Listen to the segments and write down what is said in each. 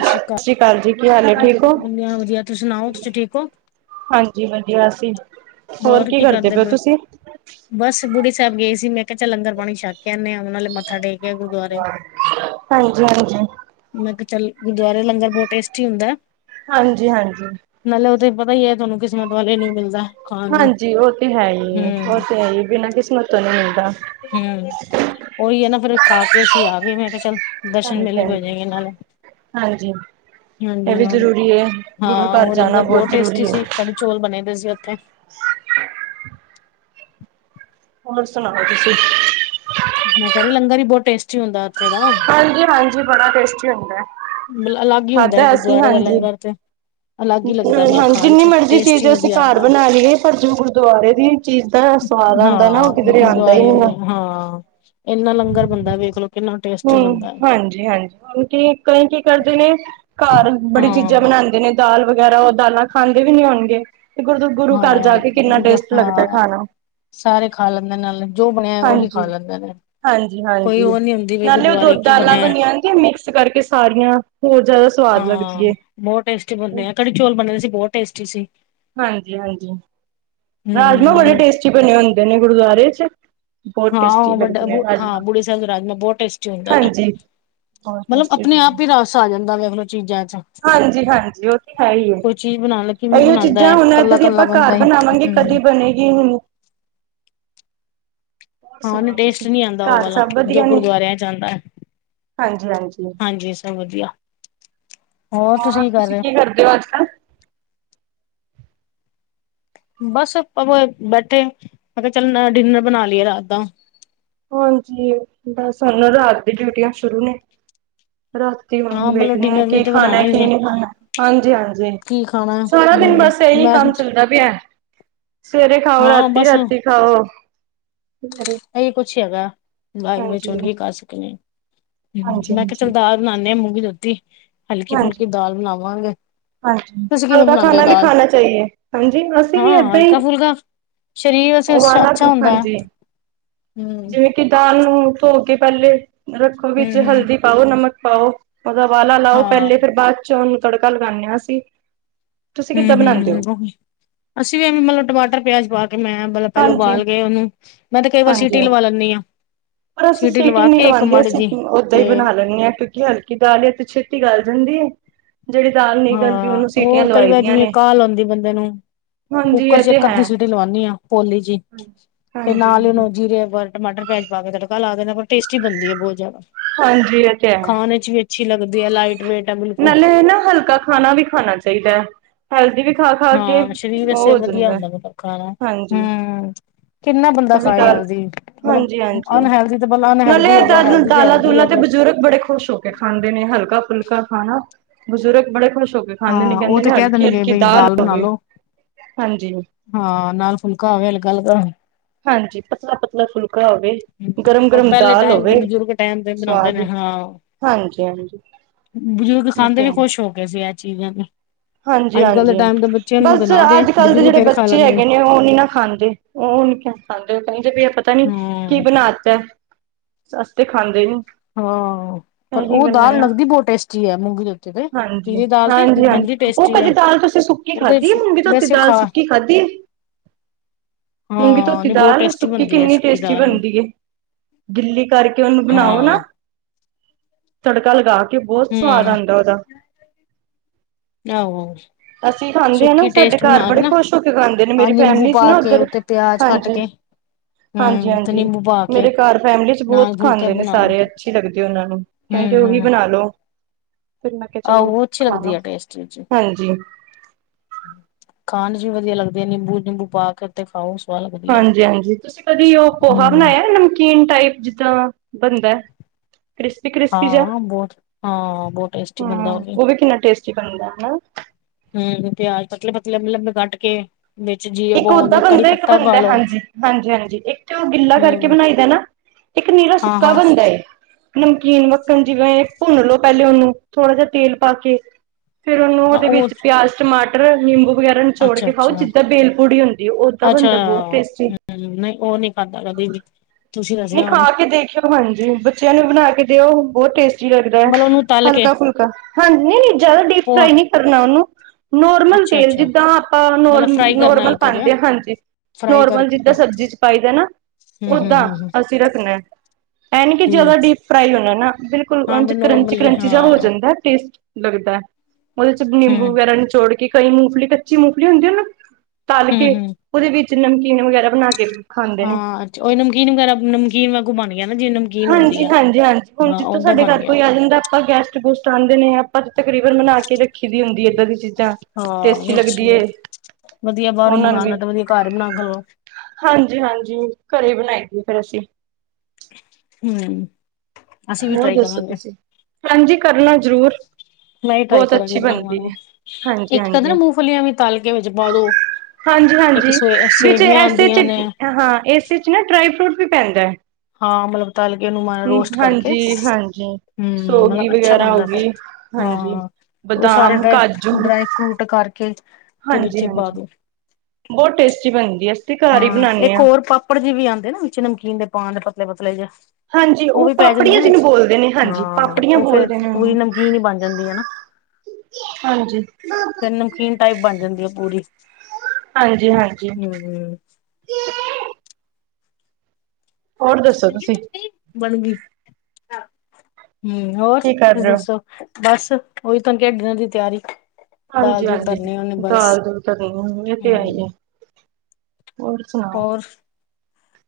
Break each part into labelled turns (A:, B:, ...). A: ਸਤਿ ਸ੍ਰੀ ਅਕਾਲ ਜੀ ਕੀ ਹਾਲ ਠੀਕ ਹੋ
B: ਵਧੀਆ ਵਧੀਆ ਤੁਸੀਂ ਸੁਣਾਓ ਤੁਸੀਂ ਠੀਕ ਹੋ
A: ਹਾਂਜੀ ਵਧੀਆ ਅਸੀ ਹੋਰ ਕੀ ਕਰਦੇ ਪਏ ਹੋ ਤੁਸੀਂ
B: ਬਸ ਬੁੜੀਏ ਸਾਹਿਬ ਗਏ ਸੀ ਮੈਂ ਕਿਹਾ ਚਲ ਲੰਗਰ ਪਾਣੀ ਛੱਕ ਕੇ ਆਨੇ ਆ ਨਾਲੇ ਮੱਥਾ ਟੇਕਿਆ ਗੁਰੂ
A: ਹਾਂਜੀ ਹਾਂਜੀ
B: ਮੈਂ ਕਿਹਾ ਚੱਲ ਗੁਰਦੁਆਰੇ ਲੰਗਰ ਬਹੁਤ ਟੇਸਟੀ ਹੁੰਦਾ ਹੈ
A: ਹਾਂਜੀ ਹਾਂਜੀ
B: ਨਾਲੇ ਉਹ ਤਾਂ ਪਤਾ ਹੀ ਹੈ ਤੁਹਾਨੂੰ ਕਿਸਮਤ ਵਾਲੇ ਨੂੰ ਮਿਲਦਾ ਖਾਣ ਨੂੰ
A: ਹਾਂਜੀ ਉਹ ਤੇ ਹੈ ਹੀ
B: ਹਮ
A: ਉਹ ਤੇ ਹੈ ਹੀ ਬਿਨਾਂ ਕਿਸਮਤ ਤੋਂ ਨਹੀਂ ਮਿਲਦਾ
B: ਹਮ ਉਹੀ ਹੈ ਨਾ ਫਿਰ ਖਾ ਕੇ ਅਸੀਂ ਆ ਗਏ ਮੈਂ ਕਿਹਾ ਚੱਲ ਦਰਸ਼ਨ
A: ਹਾਂਜੀ
B: ਮੇਲੇ ਵੀ ਹੋ
A: ਹਾਂਜੀ
B: ਜਾਏਗੇ ਨਾਲੇ
A: ਹਾਂਜੀ ਇਹ
B: ਹਾਂਜੀ
A: ਵੀ
B: ਹਾਂ
A: ਜ਼ਰੂਰੀ ਹੈ ਗੁਰੂ
B: ਹਾਂ
A: ਘਰ
B: ਉਹ
A: ਜਾਣਾ
B: ਲੰਗਰ ਬਹੁਤ
A: ਜ਼ਰੂਰੀ
B: ਟੇਸਟੀ
A: ਹੈ
B: ਸੀ ਕੜੀ ਚੋਲ ਬਣੇ ਦੇ ਸੀ ਉੱਥੇ
A: ਹੋਰ ਸੁਣਾਓ ਤੁਸੀਂ
B: ਮੈਂ ਕਹਿ ਰਹੀ ਹਾਂ ਲੰਗਰ ਹੀ ਬਹੁਤ ਟੇਸਟੀ ਹੁੰਦਾ ਉੱਥੇ ਦਾ
A: ਹਾਂਜੀ ਹਾਂਜੀ ਬੜਾ ਟੇਸਟੀ ਹੁੰਦਾ
B: ਅਲੱਗ ਹੀ ਹੁੰਦਾ ਹੈ
A: ਖਾਧਾ
B: ਗੁਰਦੁਆਰੇ ਦੇ ਲੰਗਰ ਤੋਂ
A: ਹਾਂ ਜਿੰਨੀ ਮਰਜੀ
B: ਟੇਸਟ
A: ਚੀਜ਼
B: ਹੀ
A: ਅਸੀਂ
B: ਵਧੀਆ
A: ਘਰ
B: ਆਂਦਾ।
A: ਬਣਾ ਲਈਏ ਹੈ ਪਰ ਜੋੋਂ ਗੁਰਦੁਆਰੇ ਦੀ ਚੀਜ਼ ਦਾ ਸਵਾਦ ਆਉਂਦਾ ਨਾ ਉਹ
B: ਹਾਂ।
A: ਕਿੱਧਰੇ ਆਉਂਦਾ ਹੀ
B: ਗੁਰਦੁਆਰੇ
A: ਨਹੀਂ ਹੈ
B: ਹਾਂ ਇੰਨਾ ਲੰਗਰ ਬਣਦਾ ਵੇਖ ਲੋ
A: ਹਮ ਹਾਂਜੀ ਹਾਂਜੀ ਉਹ ਤੇ ਕਈ ਕੀ ਕਰਦੇ ਨੇ ਘਰ ਬੜੀ ਚੀਜ਼ਾਂ
B: ਹਾਂ,
A: ਬਣਾਉਂਦੇ ਨੇ ਦਾਲ ਵਗੈਰਾ ਉਹ ਦਾਲਾਂ ਖਾਂਦੇ ਵੀ ਨਹੀਂ ਹੋਣਗੇ ਤੇ ਗੁਰ ਗੁਰੂ ਘਰ
B: ਹਾਂ,
A: ਜਾਕੇ ਕਿੰਨਾ ਟੇਸਟ ਲੱਗਦਾ
B: ਹਾਂ।
A: ਖਾਣਾ
B: ਸਾਰੇ ਖਾ ਲੈਂਦੇ ਨੇ ਨਾਲ ਜੋ ਬਣਿਆ ਉਹੀ
A: ਹਾਂਜੀ।
B: ਖਾ ਲੈਂਦੇ ਨੇ ਕੋਈ ਉਹ ਨੀ ਹੁੰਦੀ ਵੀ
A: ਪਹਿਲੇ ਉਹ ਦੁੱਧ
B: ਗੁਰਦੁਆਰੇ ਕੀ
A: ਦਾਲਾ
B: ਬਣਿਆ
A: ਬਣੀਆਂ ਹੁੰਦੀਏ ਮਿਕਸ ਕਰਕੇ ਸਾਰੀਆਂ ਹੋਰ ਜਿਆਦਾ ਸਵਾਦ ਲੱਗਦੀਆਂ
B: ਹਾਂ। ਬਹੁਤ ਟੇਸਟੀ ਬਣਦੇ ਆ ਕੜੀ ਚੋਲ ਬਣੇ ਸੀ ਬਹੁਤ ਟੇਸਟੀ ਸੀ
A: ਹਾਂਜੀ ਹਾਂਜੀ
B: ਹੂੰ
A: ਰਾਜਮਾਂਹ ਬੜੇ
B: ਨਾਲ
A: ਟੇਸਟੀ ਬਣੇ ਹੁੰਦੇ ਨੇ ਗੁਰਦੁਆਰੇ ਚੱ ਬਹੁਤ ਟੇਸਟੀ
B: ਹਾਂ ਵੱਡਾ
A: ਲੱਗਦੇ
B: ਹਾਂ
A: ਰਾਜਮਾਂਹ
B: ਬੁੜੇ ਸਾਹਿਬ ਦਾ ਰਾਜਮਾਂ ਬਹੁਤ ਟੇਸਟੀ ਹੁੰਦਾ ਨਾ।
A: ਹਾਂਜੀ ਬਹੁਤ
B: ਮਤਲਬ
A: ਟੇਸਟਿ
B: ਆਪਣੇ ਆਪ ਹੀ ਰਸ ਆ ਜਾਂਦਾ ਵੇਖਲੋ ਚੀਜ਼ਾਂ ਚ
A: ਹਾਂਜੀ ਹਾਂਜੀ ਹੈ ਹੀ
B: ਕੋਈ ਚੀਜ਼ ਬਣਾਣ ਲੱਗੀ ਵੀ
A: ਇਹੀ ਉਹ
B: ਬਣਾਂਦਾ
A: ਚੀਜ਼ਾਂ
B: ਐ।
A: ਹੁਣ ਇਦਾਂ ਦੀ
B: ਕੱਲਾ-ਕੱਲਾ
A: ਆਪਾਂ ਘਰ
B: ਬੰਦਾ ਈ
A: ਬਣਾਵਾਂਗੇ
B: ਹੂੰ।
A: ਕਦੀ ਬਣੇਗੀ ਨਹੀਂ ਹੋਰ
B: ਹਾਂਨ
A: ਸੁਣਾਓ
B: ਟੇਸਟ
A: ਤੁਸੀਂ
B: ਨਹੀਂ ਆਉਂਦਾ ਉਹ
A: ਘਰ
B: ਵਾਲਾ
A: ਸਭ ਵਧੀਆ
B: ਜੋ
A: ਨੇ
B: ਗੁਰੂਦੁਆਰਿਆਂ ਚੱ ਆਂਦਾ ਹੈ ਹਾਂਜੀ ਸਭ ਵਧੀਆ ਹੋਰ ਤੁਸੀਂ ਕਰ ਰਹੇ ਹੋ
A: ਦਿਵਾਲੀ ਤਕ
B: ਬਸ ਆਪਾ ਬੈਠੇ, ਮੈਂ ਕਿਹਾ ਚੱਲ ਡਿਨਰ ਬਣਾ ਲਈਏ ਰਾਤ ਦਾ।
A: ਹਾਂਜੀ, ਬਸ ਸਾਨੂੰ ਰਾਤ ਦੀ ਡਿਊਟੀਆਂ ਸ਼ੁਰੂ ਨੇ ਰਾਤ ਤੇ
B: ਹਾਂ
A: ਹੁਣ
B: ਮਤਲਬ
A: ਵੇਖਦੇ ਹਾਂ
B: ਡਿਨਰ ਵੀ
A: ਕੀ
B: ਤੇ
A: ਖਾਣਾ
B: ਬਣਾਣਾ
A: ਕਿ
B: ਹੀ ਹੈ
A: ਨਹੀਂ ਖਾਣਾ ਹਾਂਜੀ- ਹਾਂਜੀ
B: ਕੀ ਖਾਣਾ
A: ਸਾਰਾ ਦਿਨ
B: ਹਮ
A: ਬਸ ਇਹੀ
B: ਮੈਂ
A: ਕੰਮ ਚੱਲਦਾ ਪਿਆ, ਸਵੇਰੇ ਖਾਓ
B: ਹਾਂ
A: ਰਾਤੀ,
B: ਬਸ
A: ਰਾਤੀ
B: ਇਹੀ
A: ਖਾਓ।
B: ਇਹੀ ਕੁੱਛ ਹੈਗਾ, ਬਾਅਦ ਵਿੱਚ ਹੁਣ
A: ਹਾਂਜੀ
B: ਕੀ ਕਰ ਸਕਦੇ ਆ ਹਮ ਮੈਂ ਕਿਹਾ ਚੱਲ
A: ਹਾਂਜੀ।
B: ਦਾਲ ਬਣਾਣੇ ਆ ਮੂੰਗੀ ਧੋਤੀ ਹਲਕੀ
A: ਹਾਂਜੀ
B: ਫੁਲਕੀ ਦਾਲ ਬਣਾਵਾਂਗੇ।
A: ਹਾਂਜੀ
B: ਤੁਸੀਂ ਕਿਵੇਂ
A: ਹਲਕਾ
B: ਬਣਾਉਂਦੇ ਹੋ
A: ਖਾਣਾ ਵੀ
B: ਦਾਲ?
A: ਖਾਣਾ ਚਾਹੀਏ, ਹਾਂਜੀ ਅਸੀਂ ਵੀ
B: ਹਾਂ
A: ਇਦਾਂ ਹੀ।
B: ਹਲਕਾ ਫੁਲਕਾ ਸਰੀਰ ਵਾਸਤੇ
A: ਉਬਾਲਾ
B: ਅੱਛਾ ਹੁੰਦਾ ਹੈ
A: ਹਾਂਜੀ।
B: ਹਮ
A: ਜਿਵੇਂ ਕਿ ਦਾਲ ਨੂੰ ਧੋ ਕੇ ਪਹਿਲੇ ਰੱਖੋ
B: ਹਮ
A: ਵਿੱਚ
B: ਹਮ
A: ਹਲਦੀ ਪਾਓ ਨਮਕ ਪਾਓ ਉਹਦਾ ਉਬਾਲਾ ਲਾਓ,
B: ਹਾਂ
A: ਪਹਿਲੇ ਫੇਰ ਬਾਅਦ ਉਹਨੂੰ ਤੜਕਾ ਬਣਾ ਜਾਂਦੀ, ਤੁਸੀਂ ਕਿੱਦਾਂ
B: ਹਮ
A: ਬਣਾਉਂਦੇ ਹੋ?
B: ਹਮ ਹਮ ਅਸੀਂ ਵੀ ਉਵੇਂ ਮਤਲੱਬ ਟਮਾਟਰ ਪਿਆਜ ਪਾ ਕੇ ਮੈਂ ਮਤਲੱਬ ਪਹਿਲਾਂ
A: ਹਾਂਜੀ
B: ਉਬਾਲ ਕੇ ਉਹਨੂੰ ਮੈਂ ਤੇ ਕਈ ਵਾਰ
A: ਹਾਂਜੀ
B: ਸਟੀ
A: ਹਾਂਜੀ
B: ਲਵਾ ਲੈਂਦੀ ਹਾਂ।
A: ਪਰ ਅਸੀਂ ਸੀਟੀ
B: ਲਵਾ
A: ਨਹੀਂ
B: ਕੇ ਇੱਕ
A: ਲਵਾਉਂਦੇ,
B: ਮੜ ਜੀ
A: ਅਸੀਂ ਉੱਦਾਂ
B: ਤੇ
A: ਹੀ ਬਣਾ ਲੈਂਦੇ ਹਾਂ ਕਿਉਂਕਿ ਐ ਹਲਕੀ ਦਾਲ ਏ ਤੇ ਛੇਤੀ ਗਾਲ ਜਾਂਦੀ ਹੈ। ਜਿਹੜੀ ਦਾਲ ਨਹੀਂ ਗਲਦੀ
B: ਹਾਂ
A: ਉਹਨੂੰ ਸੀਟੀਆਂ
B: ਉਹ ਕਈ
A: ਲਵਾਈ
B: ਵਾਰ
A: ਦੀਆਂ
B: ਜਿਵੇਂ
A: ਨੇ
B: ਕਾਲ‌ ਹੂੰਦੀ ਬੰਦੇ ਨੂੰ।
A: ਹਾਂਜੀ
B: ਕੁੂੱਕਰ
A: ਇਹ
B: ਚੱ
A: ਤੇ
B: ਇਕ
A: ਹੈ
B: ਅੱਧੀ ਸੀਟੀ ਲਵਾਉਣੀ ਹਾਂ ਪੋਲੀ ਜੀ ਤੇ ਨਾਲ ਹੀ
A: ਹਾਂਜੀ
B: ਉਹਨੂੰ ਜੀਰੇ ਟਮਾਟਰ ਪਿਆਜ਼ ਪਾ ਕੇ ਤੜਕਾ ਲਾ ਦੇਣਾ, ਪਰ ਟੇਸਟੀ ਬਣਦੀ ਹੈ ਬਹੁਤ ਜ਼ਿਆਦਾ
A: ਹਾਂਜੀ ਇਹ ਤੇ ਹੈ
B: ਖਾਣੇ ਚੱ ਅੱਛੀ ਲੱਗਦੀ ਹੈ ਲਾਈਟ ਵੇਟ। ਹੈ ਬਿਲਕੁਲ
A: ਨਾਲੇ ਨਾ ਹਲਕਾ ਖਾਣਾ ਵੀ ਖਾਣਾ ਚਾਹੀਦਾ ਹੈ। ਹੈਲਦੀ ਵੀ ਖਾ, ਖਾ ਕੇ
B: ਹਾਂ ਸਰੀਰ
A: ਉਹ
B: ਵੈਸੇ
A: ਹੋ
B: ਵਧੀਆ
A: ਜਾਂਦਾ
B: ਹੁੰਦਾ ਮਤਲਬ ਖਾਣਾ
A: ਹਾਂਜੀ।
B: ਹਮ ਕਿੰਨਾ ਬੰਦਾ ਖਾਏ
A: [unintelligible]
B: ਹੈਲਦੀ ਮਤਲਬ
A: ਹਾਂਜੀ, ਹਾਂਜੀ
B: ਅਨਹੈਲਦੀ ਤੇ ਬਲ
A: ਨਾਲੇ
B: ਅਨਹੈਲਦੀ ਹੈਗਾ
A: ਏ
B: ਹੈਲਦੀ ਤੇ ਹੈਲਦੀ
A: ਦਾਲਾਂ-ਦੁਲਾਂ ਤੇ
B: ਹੈ
A: ਬਜੁਰਗ ਬੜੇ ਖੁਸ਼ ਹੋ ਕੇ ਖਾਂਦੇ ਨੇ, ਹਲਕਾ-ਫੁਲਕਾ ਖਾਣਾ, ਬਜੁਰਗ ਬੜੇ ਖੁਸ਼ ਹੋ ਕੇ ਤੇ ਖਾਂਦੇ ਨੇ,
B: ਹਾਂ ਉਹ
A: ਕੈਂਦੇ ਨੇ
B: ਤੇ ਕਹਿ ਦੇਣਗੇ
A: ਹਲਕੀ-ਹਲਕੀ
B: ਬਈ
A: ਦਾਲ
B: ਬਣਾ
A: ਹੋਵੇ,
B: ਲੋ
A: ਹਾਂਜੀ।
B: ਹਾਂ, ਨਾਲ ਫੁਲਕਾ ਹੋਵੇ ਹਲਕਾ-ਹਲਕਾ।
A: ਹਾਂਜੀ, ਪਤਲਾ-ਪਤਲਾ ਫੁਲਕਾ ਹੋਵੇ।
B: ਉਹ
A: ਗਰਮ-ਗਰਮ
B: ਪਹਿਲੇ
A: ਦਾਲ
B: ਟਾਈਮ ਤੇ
A: ਹੋਵੇ
B: ਬਜ਼ੁਰਗ ਟਾਈਮ ਤੇ ਬਣਾਉਂਦੇ
A: ਸਵਾਦ
B: ਨੇ
A: ਜੀ ਹਾਂਜੀ, ਹਾਂਜੀ।
B: ਬਜੁਰਗ
A: ਇਹ
B: ਖਾਂਦੇ
A: ਤੇ
B: ਵੀ
A: ਹੈ
B: ਖੁਸ਼ ਹੋ ਕੇ ਸੀ ਐ ਚੀਜਾਂ ਤੇ।
A: ਹਾਂਜੀ,
B: ਅੱਜ ਕੱਲ੍ਹ ਦੇ
A: ਹਾਂਜੀ
B: ਟਾਈਮ ਦੇ ਬੱਚਿਆਂ ਨੂੰ ਤੇ
A: ਬਾਸ
B: ਨਾ
A: ਆਜ-ਕਾਲ ਦੇ
B: ਬਜ਼ੁਰਗ
A: ਜੇੜੇ
B: ਫੇਰ ਖਾ
A: ਬੱਚੇ
B: ਲੈਣਗੇ
A: ਹੈਗੇ ਨੇ, ਓ ਨੀ ਨਾ ਖਾਂਦੇ। ਓ ਨੀ ਖਾਂਦੇ, ਓ ਕੈਂਦੇ ਵੀ ਪਤਾ ਨੀ ਕੀ
B: ਹਮ
A: ਬਨਾਤੈ। ਅਸੀਂ ਤੇ ਖਾਂਦੇ ਨੀ।
B: ਹਾਂ ਪਰ
A: ਇਹੀ
B: ਓ
A: ਗੱਲਾਂ
B: ਦਾਲ
A: ਨਾ
B: ਲਗਦੀ ਬੋਤ ਟੇਸਟੀ ਐ, ਮੂੰਗੀ ਧੋਤੀ ਤੇ, ਪੀਲੀ ਦਾਲ ਤੇ ਬਨਦੀ
A: ਓ ਕਦੇ ਦਾਲ ਤੂਸੀ ਸੁੱਕੀ ਖਾਦੀ ਏ, ਮੂੰਗੀ ਧੋਤੀ
B: ਵੈਸੇ
A: ਦਾਲ
B: ਖਾ
A: ਸੁੱਕੀ ਖਾਦੀ ਏ? ਮੂੰਗੀ
B: ਹਾਂ।
A: ਧੋਤੀ
B: ਨੀ ਬਹੁਤ
A: ਦਾਲ
B: ਟੇਸਟੀ
A: ਸੁੱਕੀ
B: ਬਣਦੀ ਹੈ
A: ਕਿੰਨੀ
B: ਸੁੱਕੀ
A: ਟੇਸਟੀ
B: ਦਾਲ ਵੀ
A: ਬਨਦੀ ਏ। ਗਿੱਲੀ ਕਾਰਕੇ ਓਨੂੰ ਬਨਾਓ ਨਾ
B: ਹਾਂ
A: ਤੜਕਾ ਲਗਾ ਕੇ। ਕਿ ਬੋਤ ਸਵਾਦ
B: ਹਮ
A: ਆਂਦਾ ਓਦਾ।
B: ਆਹੋ
A: ਅਸੀ ਖਾਂਦੇ ਆ
B: ਸੁੱਕੀ
A: ਨਾ, ਸਾਡੇ
B: ਟੇਸਟ
A: ਘਾਰ
B: ਬਣਾ ਕੇ
A: ਬੜੇ
B: ਨਾ
A: ਖੁਸ਼ ਹੋ ਕੇ ਖਾਂਦੇ ਨੇ, ਮੇਰੀ ਫੈਮਿਲੀ ਸੀ ਨਾ ਓਦੱਰ
B: ਪੇਆਜ ਕਾੱਟ ਕੇ
A: ਹਾਂਜੀ,
B: ਹੂੰ ਤੇ
A: ਹਾਂਜੀ
B: ਨਿੰਬੂ ਪਾ ਕੇ
A: ਮੇਰੇ ਘਾਰ ਫੈਮਲੀ ਚ
B: ਨਾਲ
A: ਬੋਤ
B: ਫੁਲਕੇ
A: ਖਾਂਦੇ ਨੇ
B: ਬਣਾਓ
A: ਸਾਰੇੇ ਏ। ਅੱਛੀ ਲੱਗਦੀ ਓਨਾਂ ਨੂੰ, ਕੈਂਦੇ ਓਹੀ
B: ਹੂੰ
A: ਬਨਾ ਲੋ। ਫਿਰ ਮੈਂ ਕਿਹਾ ਚਲੋ
B: ਆਹੋ ਅੱਛੀ
A: ਖਾ
B: ਲਗਦੀ
A: ਲੋ
B: ਐ ਟੇਸਟ ਵਿੱਚ।
A: ਹਾਂਜੀ।
B: ਖਾਣ ਇਚ ਵੀ ਵਦੀਆ ਲੱਗਦੀ ਏ ਨਿੰਬੂ-ਨਿੰਬੂ ਪਾ ਕੇ। ਤੇ ਖਾਓ ਸਵਾਦ ਲੱਗੇ
A: ਹਾਂਜੀ, ਹਾਂਜੀ ਤੂਸੀ ਕਦੀ ਓ ਪੋਹਾ ਬਨਾਏਆ, ਨਮਕੀਨ ਟਾਈਪ ਦਾ ਬਣਦੈ ਕਰੀਸ ਤੇ ਕ੍ਰਿਸਪੀ ਜੇਆ,
B: ਹਾਂ ਬਹੁਤ ਹਾਂ ਬਹੁਤ ਟੇਸਟੀ ਬਣਦਾ
A: ਹਾਂ
B: ਉਹ
A: ਓ ਵੀ ਕਿੰਨਾ ਟੈਸਟੀ ਬਨਦੈ, ਹਨਾਂ?
B: ਹਂ, ਪਿਆਜ ਪਤਲੇ-ਪਤਲੇ, ਲੰਬੇ-ਲੰਬੇ ਕੱਟ ਕੇ ਵਿੱਚ ਜੀ
A: ਇੱਕ ਓਦਾਂ ਬਣਦੈ, ਇੱਕ ਬਣਦਾ ਹਾਂਜੀ, ਹਾਂਜੀ, ਹਾਂਜੀ ਇੱਕ ਤੇ ਓ ਗਿੱਲਾ ਕਰਕੇ
B: ਹੂੰ
A: ਬਨਾਈ ਦਾ ਨਾਂ ਇੱਕ ਨਿਰਾਂ
B: ਹਾਂ
A: ਸੁੱਕਾ
B: ਹਾਂ
A: ਬਨਦਾ ਏ। ਨਮਕੀਨ ਮੱਖਣ ਜਿਵੇਂ ਭੁੰਨ ਲੋ ਪੈਲੇ ਓਨੂੰ, ਥੋੜਾ ਜਿਆ ਤੇਲ ਪਾਕੇ ਫੇਰ ਉਨੂੰ
B: ਨਾ
A: ਓਦੇ
B: ਉਹ
A: ਵਿੱਚ ਪੇਆਜ, ਟਮਾਟਰ, ਨਿੰਬੂ ਵਗੈਰਾ ਨਚੋੜ
B: ਅੱਛਾ
A: ਕੇ ਪਾਓ
B: ਅੱਛਾ
A: ਜਿੱਦਾਂ ਬੇਲ ਪੂੜੀ ਹੁੰਦੀ ਏ, ਓਦਾੱ ਬਨਦਾ ਏ ਬੋਤ ਟੇਸਟੀ।
B: ਹਂ, ਮੇਂ ਕੋ ਨੀਂ ਖਾਦਾ, ਕਦੀ ਵੀ। ਤੁਸੀਂ
A: ਨਈਂ
B: ਦੱਸਿਆ ਹੁਣ
A: ਖਾ ਕੇ ਦੇਖੇਓ ਹਾਂਜੀ, ਬੱਚਿਆਂ ਨੂੰ ਬਨਾ ਕੇ ਦੇਓ ਬੋਤ ਟੇਸਟੀ ਟੀ ਲਗਦਾ ਏ,
B: ਮਤਲਬ ਉਹਨੂੰ ਤਲ ਕੇ
A: ਹਲਕਾ-ਫੁਲਕਾ, [unintelligible] ਜਾਦਾ ਡੀਪ
B: ਪੋਹਾ
A: ਫਰਾਈ ਨੀਂ ਕਰਨਾ ਏਨੂੰ ਨੋਰਮਲ
B: ਅੱਛਾ
A: ਤੇਲ
B: ਅੱਛਾ
A: ਜਿੱਦਾਂ ਆਪਾਂ ਨੋਰ
B: ਮਤਲਬ ਫਰਾਈ ਕਰਨਾ
A: ਨੋਰਮਲ
B: ਹਲਕਾ ਜਿਹਾ
A: ਪਾਂਦੇ। ਹਾਂਜੀ।
B: ਫਰਾਈ
A: ਨੋਰਮਲ ਜਿੱਦਾਂ ਸਬਜੀ ਚ ਪਾਈਦਾ ਨਾਂ।
B: ਹਂ, ਹਂ, ਹਂ, ਹਂ।
A: ਅਸੀ ਰੱਖਨੈ, ਐ ਨੀਂ ਕਿ ਜਾਦਾ ਡੀਪ ਫਰਾਈ ਹੋਨੈ, ਨਾਂ ਬਿਲਕੁਲ
B: ਹਾਂ ਬ
A: ਓਂਜ
B: ਨੋਰਮਲੀ
A: ਕਰੰਚੀ-ਕਰੰਚੀ ਜਿਆ ਹੋ
B: ਹਾਂ
A: ਜਣ ਬੋਹਤ ਟੇਸਟ ਲੱਗਦੈ। ਓਦੇ ਚ
B: ਹੂੰ
A: ਨਿੰਬੂ ਵਗੈਰਾ ਨਚੋੜ ਕੇ ਕਿ ਕਈ ਮੂੰਫਲੀ ਕੱਚੀ ਮੂੰਫਲੀ ਹੁੰਦੀ ਏ ਨਾਂ, ਤਲ
B: ਹੂੰ
A: ਕੇ
B: ਹੂੰ
A: ਉਦੇ ਵਿੱਚ ਨਮਕੀਨ ਵਗੈਰਾ ਬਨਾਂ ਕੇ ਖਾਂਦੇ ਨੇ
B: ਹਾਂ ਅੱਛਾ ਓ ਈ ਨਮਕੀਨ ਵਗੈਰਾ, ਨਮਕੀਨ ਵਾਂਗੂ ਬਨ ਗਿਆ ਨਾਂ ਜਿਵੇਂ ਨਮ
A: ਹਾਂਜੀ, ਹਾਂਜੀ, ਹਾਂਜੀ ਹੁਨ ਜਿੱਥੇ ਸਾਡੇ
B: ਬਣ
A: ਘਾਰ
B: ਗਿਆ
A: ਕੋਈ ਆ ਜਾਂਦੈ, ਆਪਾਂ ਗੈਸਟ-ਗੁਸਟ ਚਾਂਦੇ ਨੇ ਆਪਾਂ ਤਕਰੀਬਨ ਬਨਾਂ ਕੇ ਰੱਖੀ ਦੀ ਹੁੰਦੀ ਏ ਏਦਾਂ ਦੀ ਚੀਜਾਂ, ਟੇਸਟੀ
B: ਹਾਂ
A: ਲਗਦੀ
B: ਅੱਛਾ
A: ਏ।
B: ਵਧੀਆ ਬਾਰੋਂ
A: ਉਹਨਾਂ ਨੂੰ
B: ਮੰਗਾਂਨ
A: ਵੀ
B: ਨਾਲੋਂ ਵਦੀਐ ਘਾਰ ਬਨਾਓ ਖਲੋ।
A: ਹਾਂਜੀ, ਹਾਂਜੀ ਘਰੇ ਬਨਾਈ ਦੀ ਏ ਫੇਰ ਅਸੀ।
B: ਹਂ।
A: ਹੋਰ ਦੱਸੋ ਤੂਸੀ, ਹਾਂਜੀ ਕਰਨਾ ਜਰੂਰ।
B: ਮੈਂ ਈ ਟਰਾਈ ਕਰਾਂਗੀ ਬਨਾਵਾਂਗੀ,
A: ਹਾਂਜੀ
B: ਇੱਕ ਕੈਂਦੇ ਨੇ
A: ਹਾਂਜੀ
B: ਮੂੰਫਲੀਆਂ ਵੀ ਤਲ ਕੇ ਵਿੱਚ ਪਾ ਦੋ
A: ਹਾਂਜੀ
B: ਇੱਕ
A: ਹਾਂਜੀ
B: ਸੋ
A: ਵਿੱਚ
B: ਸੇਵੀਆਂ
A: ਏਸੇ
B: ਆਉਂਦੀਆਂ
A: ਚ
B: ਨੇ
A: ਹਾਂ ਏਸੇ ਚ ਨਾਂ ਡਰਾਈ ਫਰੂਟ ਵੀ ਪੈਂਦਾ ਐ।
B: ਹਾਂ, ਮਤਲਬ ਤਲਕੇ ਓਨੂੰ ਮਾੜਾ ਰੋਸ਼ ਟ ਕਰਕੇ ਹਂ,
A: ਹਾਂਜੀ ਹਾਂਜੀ ਸੋਗੀ
B: ਮਤਲਬ ਅੱਛਾ
A: ਵਗੈਰਾ ਹੋ
B: ਬਣਦਾ ਫਿਰ।
A: ਗਈ ਹਾਂਜੀ
B: ਹਾਂ ਓ ਸਾਰੇ
A: ਬਦਾਮ
B: ਡਰਾ
A: ਕਾਜੂ
B: ਡਰਾਈ ਫਰੂਟ ਕਰਕੇ ਤੇ ਵਿੱਚੇ ਪਾ ਦੋ।
A: ਬੋਤ ਟੇਸਟੀ ਬਣਦੀ ਐ।
B: ਹਾਂ ਇੱਕ ਹੋਰ ਪਾਪੜ ਜੀ ਵੀ ਆਂਦੇ ਨਾਂ, ਵਿੱਚ ਨਮਕੀਨ ਦੇ ਪਾਣ ਦੇ ਪਤਲੇ-ਪਤਲੇ ਜੇ।
A: ਹਾਂਜੀ
B: ਓ
A: ਉਹ
B: ਵੀ ਪੈ ਜਾਂਦੀ
A: ਪਾਪੜੀਆਂ ਜਿਹਨੂੰ
B: ਵਿੱਚ
A: ਬੋਲਦੇ ਨੇ ਹਾਂਜੀ
B: ਹਾਂ
A: ਪਾਪੜੀਆਂ
B: ਓ ਫੇਰ
A: ਬੋਲਦੇ ਨੇ
B: ਪੂਰੀ
A: ਉਹਨੂੰ
B: ਨਮਕੀਨ ਈ ਬਣ ਜਾਂਦੀ ਐ ਨਾਂ।
A: ਹਾਂਜੀ।
B: ਤੇ ਨਮਕੀਨ ਟਾਈਪ ਬਣ ਜਾਂਦੀ ਐ ਪੂਰੀ।
A: ਹਾਂਜੀ, ਹਾਂਜੀ।
B: ਹਂ।
A: ਕੀ? ਹੋਰ ਦੱਸੋ ਤੁਸੀਂ?
B: ਬਣ ਗੀ, [unintelligible] ਹਂ, ਹੋਰ
A: ਕੀ ਕਰ
B: ਤੁਸੀਂ
A: ਰਹੇ ਹੋ?
B: ਦੱਸੋ। ਬਸ ਓਈ ਤੁਆਨੂੰ ਕਿਆ, ਡਿਨਰ ਦੀ ਤਿਆਰੀ। ਦਾਲ
A: ਹਾਂਜੀ
B: ਦੂਲ
A: ਹਾਂਜੀ।
B: ਧਰਨੇ ਉਹਨੇ ਬਸ
A: ਦਾਲ-ਦੂਲ ਧਰੀਂ ਨੂੰ ਹੁਣੇ ਤੇ ਆਈ
B: ਹਮ
A: ਏ। ਹੋਰ। ਸੁਣਾਓ?
B: ਹੋਰ,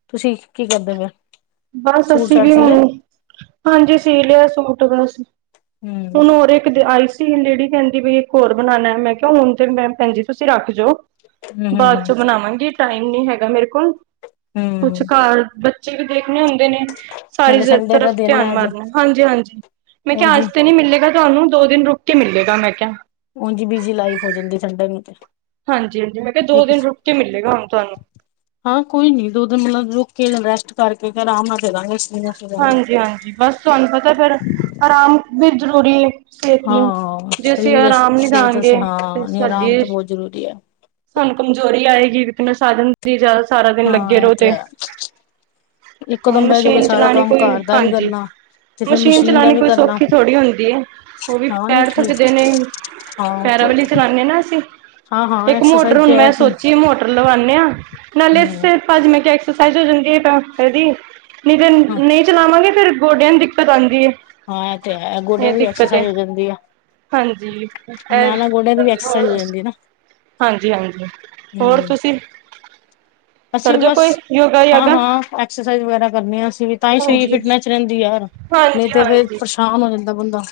B: ਤੁਸੀਂ ਕੀ ਕਰਦੇ ਪੇਉ।
A: ਬਸ ਅਸੀਂ ਵੀ ਹੁਣ ਹਾਂਜੀ ਸੀ ਲਿਆ ਸੂਟ ਬਸ
B: ਹਮ
A: ਹੁਣ ਹੋਰ ਇੱਕ ਦੇ ਆਈਸ [unintelligible] ਲੇਡੀ ਕਹਿੰਦੀ ਬਈ ਇੱਕ ਹੋਰ ਬਣਾਉਣਾ ਮੈਂ ਕਿਹਾ ਹੁਣ ਤੇ ਮੇਮ ਭੈਣਜੀ ਤੁਸੀਂ ਰੱਖ ਜਾਓ
B: ਹਮ ਹਮ
A: ਬਾਅਦ
B: ਹਮ
A: ਚੋਂ ਬਣਾਵਾਂਗੀ ਟਾਈਮ ਨੀ ਹੈਗਾ ਮੇਰੇ ਕੋਲ ਕੁੱਛ
B: ਹੂੰ,
A: ਘਰ ਬੱਚੇ ਵੀ ਦੇਖਣੇ ਹੁੰਦੇ ਨੇ ਸਾਰੀ
B: ਨਾਲੇ
A: [unintelligible]
B: ਸੰਡੇ ਦਾ
A: ਤਰਫ਼
B: ਦਿਨ
A: ਧਿਆਨ
B: ਹੈ ਅੱਜ
A: ਮਾਰਨਾ ਹਾਂਜੀ ਹਾਂਜੀ ਮੈਂ ਕਿਹਾ
B: ਉੰਝ
A: ਅੱਜ ਤੇ ਨੀ ਮਿਲੇਗਾ ਤੁਹਾਨੂੰ ਦੋ ਦਿਨ ਰੁਕ ਕੇ ਮਿਲੇਗਾ ਮੈਂ ਕਿਹਾ
B: ਉਂਝ ਬੀਜੀ ਲਾਈਫ ਹੋ ਜਾਂਦੀ ਸੰਡੇ ਨੂੰ ਤੇ
A: ਹਾਂਜੀ ਹਾਂਜੀ ਮੈਂ ਕਿਹਾ ਦੋ
B: ਇੱਕ
A: ਦਿਨ ਰੁਕ ਕੇ ਮਿਲੇਗਾ ਹੁਣ ਤੁਹਾਨੂੰ
B: ਹਾਂ ਕੋਈ ਨੀ ਦੋ ਦਿਨ ਮਤਲਬ ਰੁਕ ਕੇ ਜਾਂ ਰੈਸਟ ਕਰਕੇ ਆਰਾਮ ਨਾਲ ਦੇਂਦਾਗੇ ਸ਼ੀਨਾ
A: ਹਾਂਜੀ ਹਾਂਜੀ ਬਸ ਤੁਹਾਨੂੰ ਪਤਾ ਹੈ ਫੇਰ ਆਰਾਮ ਵੀ ਜ਼ਰੂਰੀ ਐ ਸਿਹਤ ਨੂੰ
B: ਹਾਂ
A: ਜੇ ਅਸੀਂ
B: ਸਰੀਰ
A: ਆਰਾਮ ਨੀ
B: ਸਿਹਤ
A: ਦਾਂਗੇ
B: ਅਸਤੇ
A: ਤੇ
B: ਹਾਂ ਨਹੀਂ
A: ਸਾਡੀ
B: ਆਰਾਮ ਤਾਂ ਬਹੁਤ ਜ਼ਰੂਰੀ ਹੈ।
A: ਸਾਨੂੰ ਕਮਜ਼ੋਰੀ ਆਏਗੀ ਵੀਕਨੈਸ ਆ ਜਾਂਦ ਦੀ ਜਿਆਦਾ ਸਾਰਾ ਦਿਨ ਲੱਗੇ
B: ਹਾਂ ਇਹ
A: ਰਹੋ ਤੇ
B: ਹੈ ਇੱਕੋ
A: ਹੁਣ
B: ਦਮ ਬਹਿ ਜੋਗੇ
A: ਮਸ਼ੀਨ
B: ਸਾਰਾ
A: ਚਲਾਣੀ
B: ਕੰਮ
A: ਕੋਈ
B: ਘਰ ਦਾ ਵੀ
A: ਹਾਂਜੀ
B: ਕਰਨਾ ਤੇ ਫੇਰ ਮਸ਼ੀਨ ਦਾ
A: ਚਲਾਣੀ
B: ਵੀ
A: ਕੋਈ
B: ਕਰਨਾ
A: ਸੌਖੀ ਥੋੜ੍ਹੀ ਹੁੰਦੀ ਏ। ਉਹ
B: ਹਾਂ
A: ਵੀ
B: [unintelligible] ਹਾਂ‌
A: ਪੈਰ ਥੱਕਦੇ ਨੇ
B: ਉਹ‌‌ ਤੇ ਹੈ
A: [unintelligible] ਨਾ ਅਸੀਂ
B: ਹਾਂ ਹਾਂ
A: ਇੱਕ ਮੋਟਰ
B: ਐਕਸਰਸਾਈਜ਼
A: ਹੁਣ
B: ਪਿਆ
A: ਮੈਂ
B: ਹੂੰ
A: ਸੋਚੀ ਮੋਟਰ ਲਵਾਉਣੇ ਹਾਂ ਨਾਲੇ ਫਿਰ ਭਾਜੀ ਮੈਂ ਕਿਹਾ ਐਕਸਰਸਾਈਜ਼ ਹੋ ਜਾਂਦੀ ਏ [unintelligible] ਦੀ ਨਹੀਂ ਤੇ
B: ਹਾਂ
A: ਏਹਨੂੰ ਨਹੀਂ ਚਲਾਵਾਂਗੇ ਫੇਰ ਗੋਡਿਆਂ ਦੀ ਦਿੱਕਤ ਆਉਂਦੀ ਹੈ
B: ਹਾਂ ਇਹ ਤੇ ਹੈ ਗੋਡਿਆਂ
A: ਇਹ
B: ਦੀ ਵੀ
A: ਦਿੱਕਤ ਹੈ
B: ਐਕਸਰਸਾਈਜ਼ ਹੋ ਜਾਂਦੀ ਆ
A: ਹਾਂਜੀ
B: ਨਾਲ ਨਾਲ ਗੋਡਿਆਂ ਦੀ ਵੀ ਐਕਸਰਸਾਈਜ਼ ਹੋ
A: [unintelligible]
B: ਜਾਂਦੀ ਨਾ
A: ਹਾਂਜੀ ਹਾਂਜੀ ਹੋਰ
B: ਹੂੰ
A: ਤੁਸੀਂ
B: ਅਸੀਂ ਵੀ
A: ਕਰਦੇ
B: ਬਸ
A: ਕੋਈ ਯੋਗਾ
B: ਹਾਂ
A: ਯਾਗਾ
B: ਹਾਂ ਐਕਸਰਸਾਈਜ਼ ਵਗੈਰਾ ਕਰਨੀ ਆ ਅਸੀਂ ਵੀ ਤਾਂਹੀ ਸਰੀਰ
A: ਹਾਂਜੀ
B: ਫਿਟਨੈਸ ਰਹਿੰਦੀ ਯਾਰ ਨਹੀਂ
A: ਹਾਂਜੀ
B: ਤੇ ਫੇਰ
A: ਹਾਂਜੀ
B: ਪਰੇਸ਼ਾਨ ਹੋ ਜਾਂਦਾ ਬੰਦਾ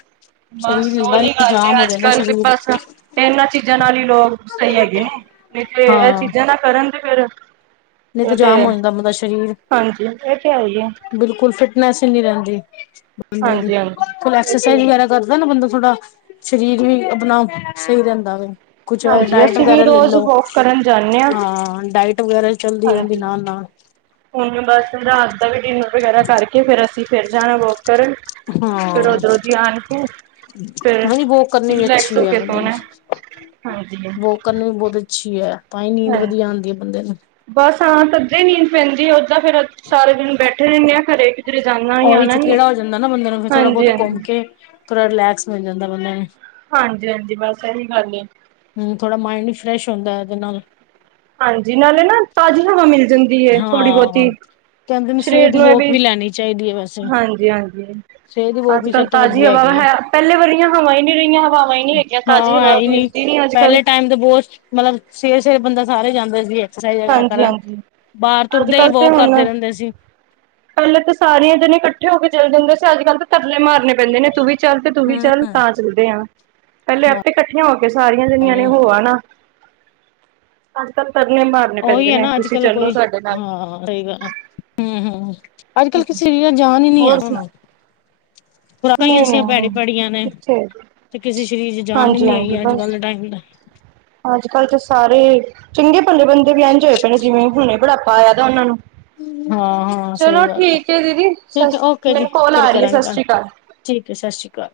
A: ਬਸ
B: ਸਰੀਰ ਹਿਲਦਾ
A: ਓਹੀ
B: ਨੀ
A: ਗੱਲ
B: ਜਾਮ
A: ਹੈ
B: ਹੋ
A: ਅੱਜ
B: ਜਾਂਦਾ
A: ਕੱਲ ਤੇ
B: ਸਰੀਰ।
A: ਬਸ ਇਹਨਾਂ ਚੀਜ਼ਾਂ ਨਾਲ ਹੀ ਲੋਕ ਸਹੀ ਹੈਗੇ ਨੇ ਨਹੀਂ ਤੇੇ ਇਹ
B: ਹਾਂ
A: ਚੀਜ਼ਾਂ ਨਾ ਕਰਨ ਤੇ ਫੇਰ
B: ਨਹੀਂ ਤੇ
A: ਏ ਤੇੇ
B: ਜਾਮ
A: ਹੈ
B: ਹੋ ਜਾਂਦਾ ਬੰਦਾ ਸਰੀਰ
A: ਹਾਂਜੀ ਏ ਤੇ ਹੈ ਹੀ ਐ
B: ਬਿਲਕੁਲ ਫਿਟਨੈਸ ਹੀ ਨੀ ਰਹਿੰਦੀ ਬੰਦੇ ਦੀ
A: ਹਾਂਜੀ
B: ਕੋਈ ਐਕਸਰਸਾਈਜ਼
A: ਹਾਂਜੀ
B: ਵਗੈਰਾ ਕਰ ਲ [unintelligible] ਨਾ ਬੰਦਾ ਥੋੜਾ ਸਰੀਰ ਵੀ ਆਪਣਾ ਸਹੀ ਰਹਿੰਦਾ ਵੇ ਕੁੱਛ ਔਰ
A: ਹਾਂਜੀ
B: ਡਾਇਟ
A: ਅਸੀਂ ਵੀ
B: ਵਗੈਰਾ ਲ
A: ਰੋਜ਼
B: ਲਓ
A: ਵੋਕ ਕਰਨ ਜਾਂਦੇ
B: ਹਾਂ ਡਾਇਟ ਵਗੈਰਾ [unintelligible] ਰਹਿੰਦੇ
A: ਹਾਂਜੀ
B: ਨਾਲ ਨਾਲ
A: ਹੁਣ ਬਸ ਰਾਤ ਦਾ ਵੀ ਡਿਨਰ ਵਗੈਰਾ ਕਰਕੇ ਫੇਰ ਅਸੀਂ ਫੇਰ ਜਾਣਾ ਵੋਕ ਕਰਨ ਫਿਰ
B: ਹਾਂ
A: ਉਧਰੋਂ ਦੀ ਆਣ ਕੇ ਫਿਰ
B: ਨਹੀਂ ਵੋਕ ਕਰਨੀ ਵੀ
A: ਰਿਲੈਕਸ
B: ਅੱਛੀ
A: ਹੋ
B: ਹੈ
A: ਕੇ
B: ਬੰਦੇ ਨੂੰ
A: ਸੋਣਾ ਹਾਂਜੀ ਹਾਂ
B: ਵੋਕ ਕਰਨੀ ਵੀ ਬਹੁਤ ਅੱਛੀ ਹੈ ਤਾਂ ਹੀ ਨੀਂਦ ਵਧੀਆ ਆਉਂਦੀ ਹੈ ਬੰਦੇ ਨੂੰ
A: ਬਸ ਹਾਂ ਤੱਧੇ ਹੀ ਨੀਂਦ ਪੈਂਦੀ ਓਦਾਂ ਫੇਰ ਸਾਰੇ ਦਿਨ ਬੈਠੇ ਰਹਿੰਦੇ ਦੇ ਆਂ ਘਰੇ ਕਿਧਰੇ ਜਾਣਾ ਨੀ
B: ਉਹੀ
A: ਆਣਾ ਨੀ
B: [unintelligible] ਹੋ ਜਾਂਦੈ ਨਾ ਬੰਦੇ ਨੂੰ ਫਿਰ ਥੋੜਾ
A: ਹਾਂਜੀ
B: ਬਹੁਤ ਘੁੰਮ
A: ਹਾਂਜੀ
B: ਕੇ ਥੋੜ੍ਹਾ ਰਿਲੈਕਸ ਮਿਲ ਜਾਂਦਾ ਬੰਦੇ ਨੂੰ
A: ਹਾਂਜੀ ਹਾਂਜੀ ਬਸ ਇਹੀ ਗੱਲ ਏ
B: ਹਮ ਥੋੜ੍ਹਾ ਮਾਇੰਡ ਵੀ ਫਰੈਸ਼ ਹੋਂਦਾ ਹੈ ਉਹਦੇ ਨਾਲ
A: ਹਾਂਜੀ ਨਾਲੇ ਨਾ ਤਾਜ਼ੀ ਹਵਾ ਮਿਲ ਜਾਂਦੀ ਏ ਥੋੜੀ
B: ਹਾਂ।
A: ਬਹੁਤੀ
B: ਕਹਿੰਦੇ ਨੇ ਸਵੇਰ
A: ਸ਼ਰੀਰ
B: ਦੀ
A: ਨੂੰ ਇਹ
B: ਵੋਕ
A: ਵੀ
B: ਲੈਣੀ ਚਾਹੀਦੀ ਐ ਵੈਸੇ,
A: ਹਾਂਜੀ ਹਾਂਜੀ
B: ਸਵੇਰ ਦੀ ਵੋਕ
A: ਅੱਜ
B: ਵੀ
A: ਕੱਲ੍ਹ
B: ਸਭ ਤੋਂ
A: ਤਾਜ਼ੀ
B: ਵਧੀਆ
A: ਹਵਾਂਵਾ
B: ਹੈਗੀ ਐ।
A: ਹੈ ਪਹਿਲੇ ਵਰਗੀਆਂ ਹਵਾ ਹੀ ਨੀ ਰਹੀਆਂ ਹਵਾਵਾਂ ਹੀ ਨੀ ਹੈਗੀਆਂ ਤਾਜ਼ੀ
B: ਹਾਂ ਹੈ
A: ਹਵਾ
B: ਹੀ
A: ਵੀ ਏ ਨੀ ਅੱਜ-ਕੱਲ
B: ਪਹਿਲੇ ਟਾਈਮ ਦੇ ਬੋਤ, ਮਤਲਬ ਸਵੇਰੇ-ਸਵੇਰੇ ਬੰਦਾ ਸਾਰੇ ਜਾਂਦਾ ਸੀਗੇ [unintelligible] ਵਗੈਰਾ
A: ਹਾਂਜੀ
B: ਕਰਨ,
A: ਹਾਂਜੀ
B: ਬਾਰ
A: ਅੱਜ
B: ਤੁਰਦੇ ਈ ਵੋਕ ਕਰਦੇ ਰੈਂਦੇ ਸੀ।
A: ਪੈਲੇ ਤਾਂ ਸਾਰੀਆਂ ਜਨੇ ਕੱਠੇ ਹੋ ਕੇ ਚੱਲ ਜਾਂਦੇ ਸੀ ਅੱਜ-ਕੱਲ ਤਾਂ ਤਰਲੇ ਮਾਰਨ ਪੈਂਦੇ ਨੇ ਤੂੰ ਵੀ ਚੱਲ ਤੇ ਤੂੰ ਵੀ
B: ਹੂੰ।
A: ਚੱਲ ਤਾਂ ਚੱਲਦੇ ਆਂ ਪੈਲੇ
B: ਹਾਂ,
A: ਆਪੇ ਕੱਠੀਆਂ ਹੋ ਕੇ ਸਾਰੀਆਂ ਜਨੀਆਂ ਨੇ
B: ਨਹੀਂ
A: ਹੋ ਆਨਾ ਅੱਜ ਤੱਕ ਤਰਲੇ ਮਾ
B: ਓਈ ਐ ਨਾ ਅੱਜ-ਕੱਲ ਕੋਈ, ਹਾਂ ਸਈ ਗੱਲ ਐ, ਹੂੰ-ਹੂੰ ਅੱਜ-ਕੱਲ ਕਿਸੇ ਵੀ ਜਾਨ ਈ ਨੀ ਆ
A: ਹੋਰ ਸੁਣਾ
B: ਖੁਰਾਕਾਂ ਈ
A: ਨਹੀਂ
B: ਐਸੀ
A: ਨਹੀਂ
B: ਭੈੜੀ ਭੈੜੀਆਂ ਨੇ
A: ਕਿੱਥੇ
B: ਤੇ ਕਿਸੇ ਦੇ ਸਰੀਰ ਚ ਜਾਨ ਈ
A: ਹਾਂਜੀ
B: ਨੀ ਹੈਗੀ ਅੱਜ-ਕੱਲ ਦਾ ਟਾਈਮ ਦਾ
A: ਅੱਜ-ਕੱਲ ਤੇ ਸਾਰੇ ਚੰਗੇ ਭਲੇ ਬੰਦੇ ਵੀ ਇੰਜ ਹੋਏ ਪਏ ਨੇ ਜਿਵੇਂ ਹੁਨੇ ਬੁਢਾਪਾ ਆਏਆ ਦਾ ਓਨਾਂ ਨੂੰ।
B: ਹਾਂ ਹਾਂ ਸਹੀ
A: ਚਲੋ
B: ਗੱਲ ਆ
A: ਠੀਕ ਐ ਦੀਦੀ,
B: ਠੀਕ
A: ਸਾਸ
B: ਹੈ ਓਕੇ ਜੀ
A: ਮੈਨੂੰ ਕੌਲ
B: ਫਿਰ
A: ਆਰੀ ਐ
B: ਕਰਾਂਗੇ ਗੱਲ
A: ਸਾਸਰੀ ਕਾਲ।
B: ਠੀਕ ਐ ਸਾਸਰੀ ਕਾਲ।